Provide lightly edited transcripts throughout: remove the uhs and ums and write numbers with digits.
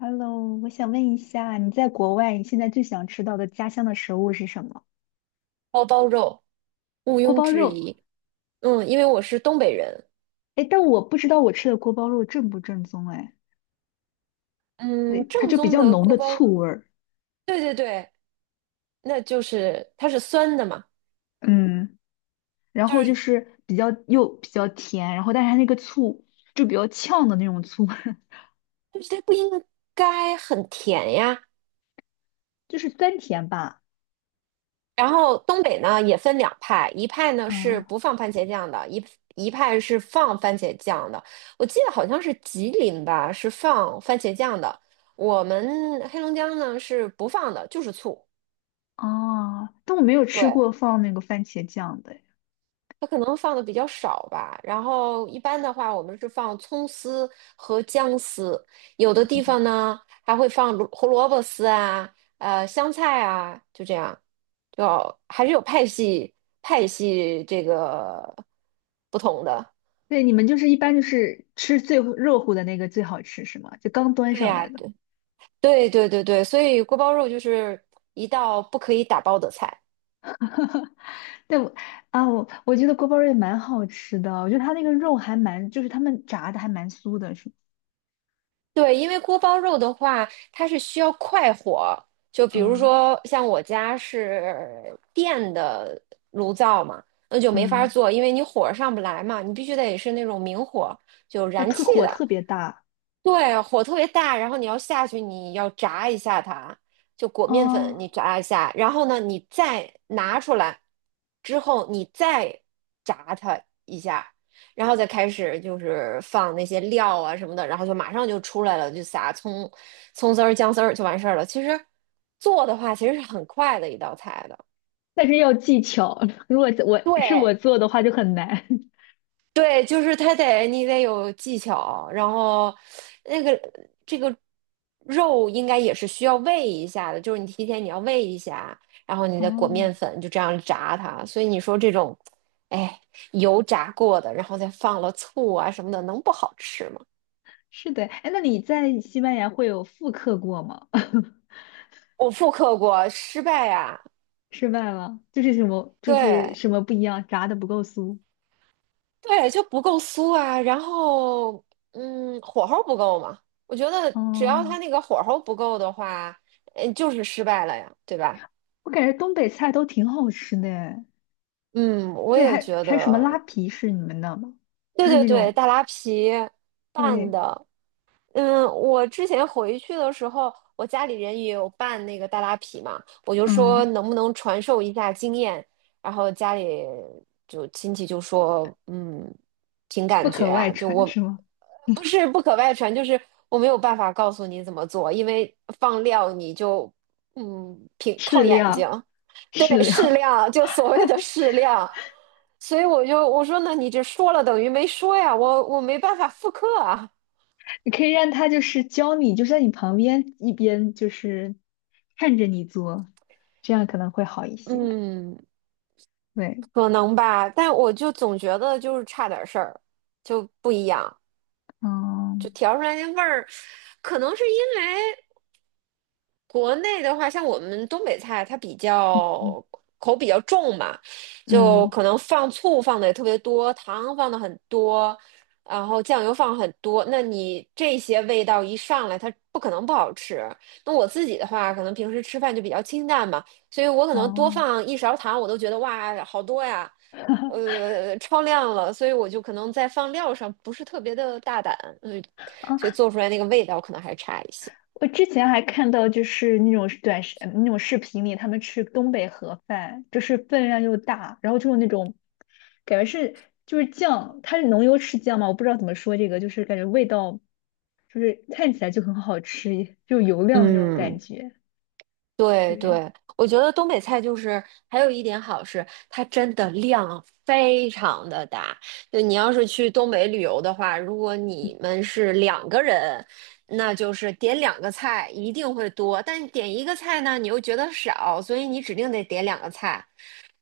Hello,我想问一下，你在国外，你现在最想吃到的家乡的食物是什么？锅包肉，毋锅庸包置肉。疑。嗯，因为我是东北人，哎，但我不知道我吃的锅包肉正不正宗哎，对，嗯，它正就比宗较的浓锅的包肉醋味儿，对对对，那就是它是酸的嘛，嗯，然就后就是是比较又比较甜，然后但是它那个醋就比较呛的那种醋，就是它不应该很甜呀。就是酸甜吧，然后东北呢也分两派，一派呢是嗯，不放番茄酱的，一派是放番茄酱的。我记得好像是吉林吧，是放番茄酱的。我们黑龙江呢是不放的，就是醋。哦，但我没有吃对。过放那个番茄酱的诶它可能放的比较少吧，然后一般的话，我们是放葱丝和姜丝，有的地方呢还会放胡萝卜丝啊，香菜啊，就这样，就还是有派系派系这个不同的。对，你们就是一般就是吃最热乎的那个最好吃是吗？就刚端对上呀，来的。对对对对对，所以锅包肉就是一道不可以打包的菜。对我啊，我觉得锅包肉也蛮好吃的，我觉得它那个肉还蛮，就是他们炸的还蛮酥的，是，对，因为锅包肉的话，它是需要快火。就比如嗯说，像我家是电的炉灶嘛，那就没法儿嗯，做，因为你火儿上不来嘛，你必须得是那种明火，就要燃气的。特别大对，火特别大，然后你要下去，你要炸一下它，就裹面粉，哦，你炸一下，然后呢，你再拿出来之后，你再炸它一下，然后再开始就是放那些料啊什么的，然后就马上就出来了，就撒葱、葱丝儿、姜丝儿就完事儿了。其实做的话，其实是很快的一道菜的。但是要技巧，如果我是我对做的话就很难。对，就是它得你得有技巧，然后那个这个肉应该也是需要煨一下的，就是你提前你要煨一下，然后你再裹哦，面粉，就这样炸它。所以你说这种，哎，油炸过的，然后再放了醋啊什么的，能不好吃吗？是的，哎，那你在西班牙会有复刻过吗？我复刻过，失败呀、失败了，就是什么就是对什么不一样，炸的不够酥。对，就不够酥啊，然后嗯，火候不够嘛，我觉得只要哦，它那个火候不够的话，嗯，就是失败了呀，对吧？我感觉东北菜都挺好吃的诶，嗯，我对，也还觉还有什么拉得，皮是你们的吗？对就是对那对，种大拉皮拌对。的，嗯，我之前回去的时候，我家里人也有办那个大拉皮嘛，我就说嗯，能不能传授一下经验，然后家里就亲戚就说，嗯，凭不感觉可外啊，就传我是吗？不是不可外传，就是我没有办法告诉你怎么做，因为放料你就嗯凭适靠眼量，睛，适对，适量，量，就所谓的适量，所以我说那你这说了等于没说呀，我没办法复刻啊，你可以让他就是教你，就在你旁边，一边就是看着你做，这样可能会好一些。嗯。对，可能吧，但我就总觉得就是差点事儿，就不一样，就嗯调出来那味儿，可能是因为。国内的话，像我们东北菜，它比较口比较重嘛，就嗯可能放醋放的也特别多，糖放的很多，然后酱油放很多。那你这些味道一上来，它不可能不好吃。那我自己的话，可能平时吃饭就比较清淡嘛，所以我可能多哦。放一勺糖，我都觉得哇，好多呀，超量了。所以我就可能在放料上不是特别的大胆，嗯，哦所以啊做出来那个味道可能还差一些。我之前还看到就是那种那种视频里，他们吃东北盒饭，就是分量又大，然后就是那种感觉是就是酱，它是浓油赤酱嘛，我不知道怎么说这个，就是感觉味道就是看起来就很好吃，就油亮的那种感嗯。觉。对对，对，我觉得东北菜就是还有一点好是，它真的量非常的大。就你要是去东北旅游的话，如果你们是两个人，那就是点两个菜一定会多，但点一个菜呢，你又觉得少，所以你指定得点两个菜。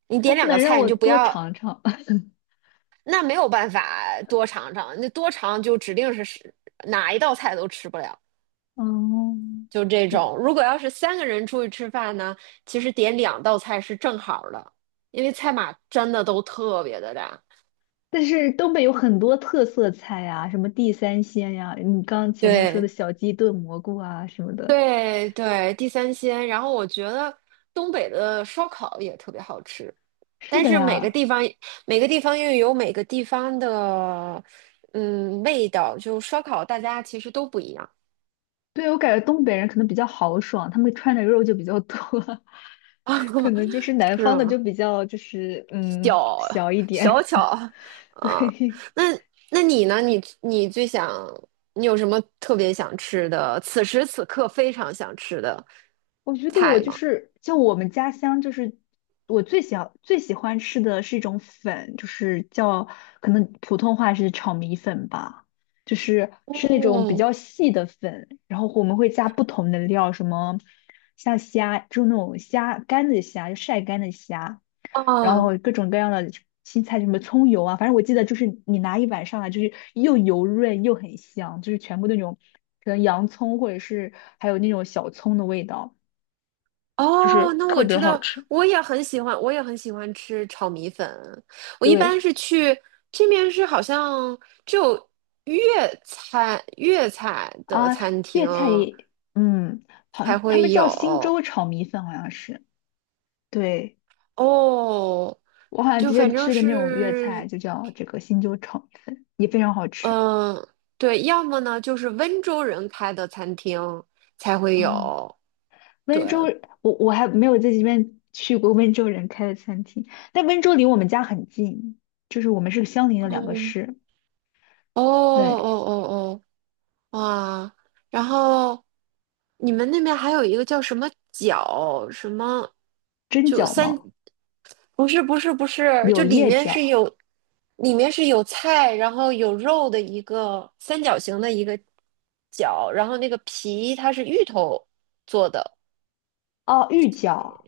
你它点不两个能让菜，你我就不多要，尝尝。那没有办法多尝尝，那多尝就指定是哪一道菜都吃不了。嗯，就这嗯种。如果要是三个人出去吃饭呢，其实点两道菜是正好的，因为菜码真的都特别的大。但是东北有很多特色菜呀，什么地三鲜呀，你刚前面说的对小鸡炖蘑菇啊什么的。对对，地三鲜。然后我觉得东北的烧烤也特别好吃，是但的是每个呀。地方每个地方又有每个地方的嗯味道，就烧烤大家其实都不一样。对，我感觉东北人可能比较豪爽，他们穿的肉就比较多，可能就是 南是方的就吗？比较就是嗯屌，小一点。小巧 啊。对，那那你呢？你最想，你有什么特别想吃的，此时此刻非常想吃的我觉得我菜就吗？是像我们家乡，就是我最喜最喜欢吃的是一种粉，就是叫可能普通话是炒米粉吧，就是那种比哦，较细的粉，然后我们会加不同的料，什么像虾，就那种虾干的虾，就晒干的虾。然哦，后各种各样的青菜，什么葱油啊，反正我记得就是你拿一碗上来，就是又油润又很香，就是全部那种可能洋葱或者是还有那种小葱的味道。就是哦，那特我别知好道，吃。我也很喜欢，我也很喜欢吃炒米粉。我一般对是去这边是好像只有粤菜粤菜的啊，餐粤厅菜也，嗯，好才像他会们有叫新洲炒米粉，好像是。对，哦，我好像之就反前正吃的那种粤菜是就叫这个新洲炒米粉，也非常好吃嗯，对，要么呢就是温州人开的餐厅才会啊。有。对，温州，我还没有在这边去过温州人开的餐厅，但温州离我们家很近，就是我们是相邻的两个嗯，市。哦哦对，哦哦，哇，然后你们那边还有一个叫什么饺什么，蒸就饺三，吗？不是，就柳里叶面饺，是有，里面是有菜，然后有肉的一个三角形的一个饺，然后那个皮它是芋头做的。哦，玉饺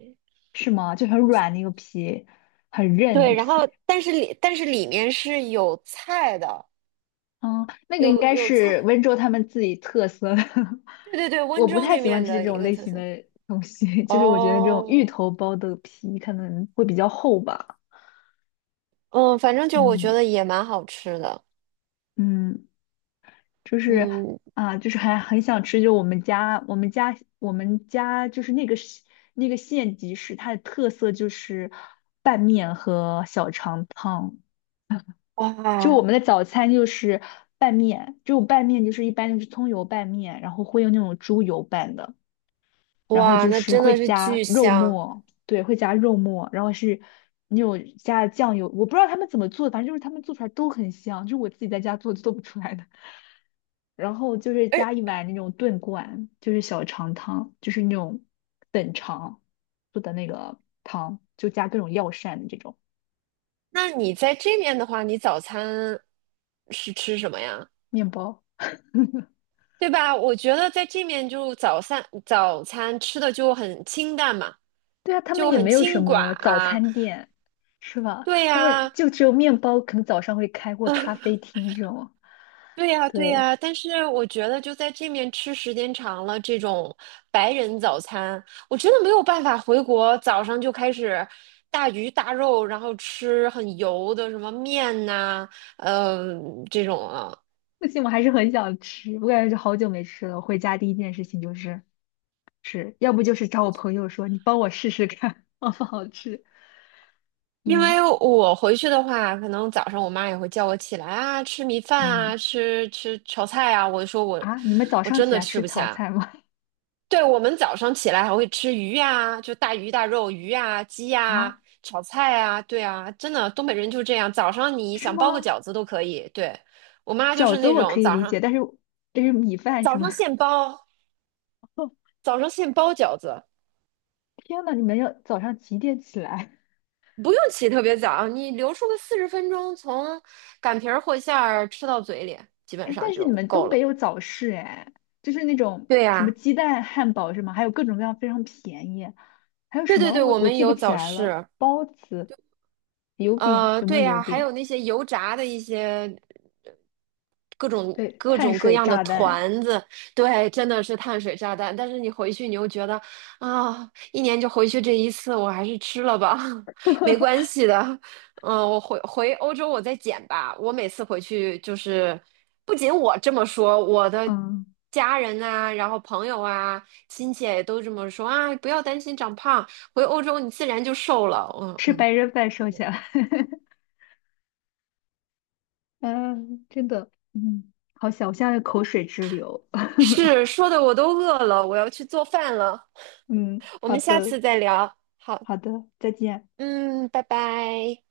是吗？就很软那个皮，很韧的对，然后皮。但是里面是有菜的，嗯，那个有应该有菜，是温州他们自己特色的。对对对，我温不州太那喜欢面吃这的一种个类特型色。的东西，就是我觉得这种芋哦，头包的皮可能会比较厚吧。嗯，反正就我觉嗯得也蛮好吃的。嗯。就是嗯，啊，就是还很想吃，就我们家就是那个县级市，它的特色就是拌面和小肠汤。就我哇们的早餐就是拌面，就拌面就是一般就是葱油拌面，然后会用那种猪油拌的，然后哇，就那是真会的是加巨肉香。末，对，会加肉末，然后是那种加酱油，我不知道他们怎么做，反正就是他们做出来都很香，就是我自己在家做就做不出来的。然后就是加一而碗那种炖罐，就是小肠汤，就是那种等长做的那个汤，就加各种药膳的这种那你在这面的话，你早餐是吃什么呀？面包。对吧？我觉得在这面就早餐吃的就很清淡嘛，对啊，他们就也很没有什清寡么早啊。餐店，是吧？对他们呀、就只有面包，可能早上会开或咖啡厅这种。对呀，对对，呀，但是我觉得就在这面吃时间长了，这种白人早餐，我真的没有办法回国早上就开始大鱼大肉，然后吃很油的什么面呐、呃这种啊。不行，我还是很想吃，我感觉就好久没吃了。回家第一件事情就是吃，要不就是找我朋友说你帮我试试看 好不好吃。因嗯为我回去的话，可能早上我妈也会叫我起来啊，吃米饭嗯，啊，吃炒菜啊，我就说啊，你们早我上真起的来吃吃不炒下。菜吗？对，我们早上起来还会吃鱼呀、就大鱼大肉、鱼呀、鸡啊，呀、炒菜啊，对啊，真的，东北人就这样，早上你是想包个吗？饺子都可以。对，我妈就饺是子那我种可以早理解，上但是这是米饭是早上吗？现 包，早上现包饺子，天呐，你们要早上几点起来？不用起特别早，你留出个40分钟，从擀皮儿和馅儿吃到嘴里，基本哎，上但是你就们够东北了。有早市哎，就是那种对什么呀、鸡蛋汉堡是吗？还有各种各样非常便宜，还有对什对么对，我我我们记不有起早来了，市。包子、油饼有没有对油呀，还有饼？那些油炸的一些各种对，各碳种各水样的炸弹，团子，对，真的是碳水炸弹。但是你回去，你又觉得啊，一年就回去这一次，我还是吃了吧，没关系的。嗯，我回欧洲我再减吧。我每次回去就是，不仅我这么说，我的嗯，家人啊，然后朋友啊、亲戚也都这么说啊，不要担心长胖，回欧洲你自然就瘦了。嗯吃嗯。白人饭瘦下来，嗯，真的，嗯，好想，我现在口水直流，是，说的我都饿了，我要去做饭了。嗯，我好们下的，次再聊。好，好的，再见。嗯，拜拜。